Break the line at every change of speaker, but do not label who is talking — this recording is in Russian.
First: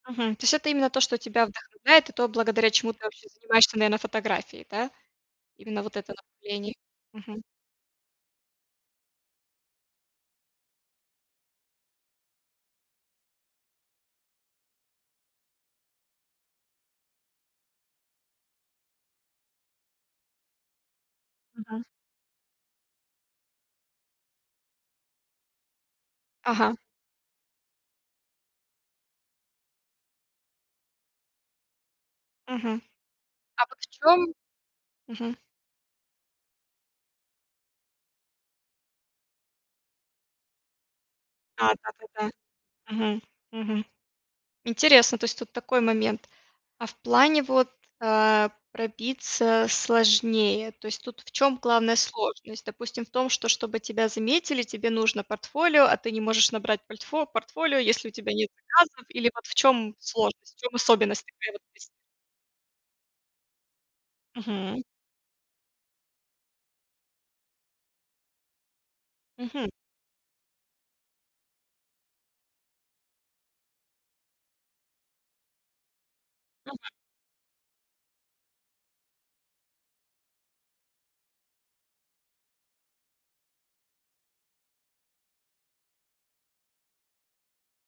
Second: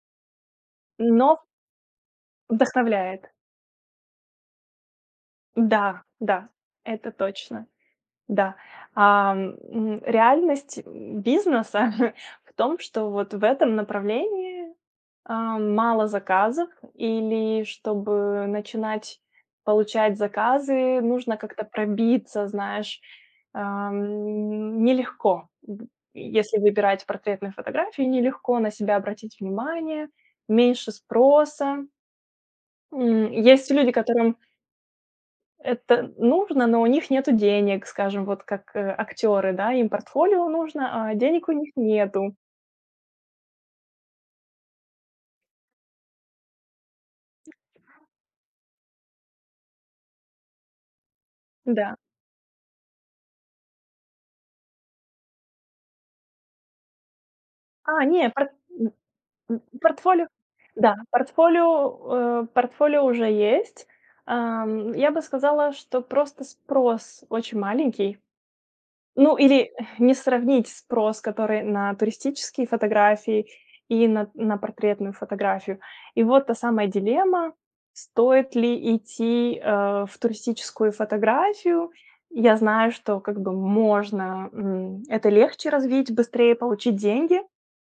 Мгм, то есть это именно то, что
Но
тебя вдохновляет, и то, благодаря чему ты вообще
Вдохновляет.
занимаешься, наверное, фотографией, да? Именно вот
Да,
это
да,
направление.
это
Мгм.
точно. Да. А, м, реальность, м, бизнеса в том, что вот в этом направлении, а, мало заказов или чтобы начинать получать заказы, нужно как-то
Мгм.
пробиться, знаешь, ам, нелегко в Если
Ага.
выбирать портретные фотографии, нелегко на себя обратить внимание, меньше спроса.
Мгм.
М,
А
есть
вот в
люди,
чём
которым
Мгм.
это нужно, но у них нету денег, скажем, вот как, э, актёры, да, им портфолио нужно, а денег у них
Да, да, да, да.
нету.
Мгм, мгм. Интересно, то есть тут такой момент, а в плане вот, э, пробиться сложнее, то есть тут в чём главная
Да.
сложность? Допустим, в том, что, чтобы тебя заметили, тебе нужно портфолио, а ты не можешь набрать польтфо портфолио,
А,
если у
не,
тебя нет
портфо н
заказов, или вот в
м
чём
портфолио,
сложность, в чём
да,
особенность такая вот есть?
портфолио, э, портфолио уже есть.
Мгм.
Ам, я бы сказала, что просто спрос очень маленький. Ну,
Мгм.
или не сравнить спрос, который на туристические фотографии и на на портретную фотографию. И вот та самая
Мгм.
дилемма: стоит ли идти, э, в туристическую фотографию. Я знаю, что как бы можно, м, это легче развить, быстрее получить деньги.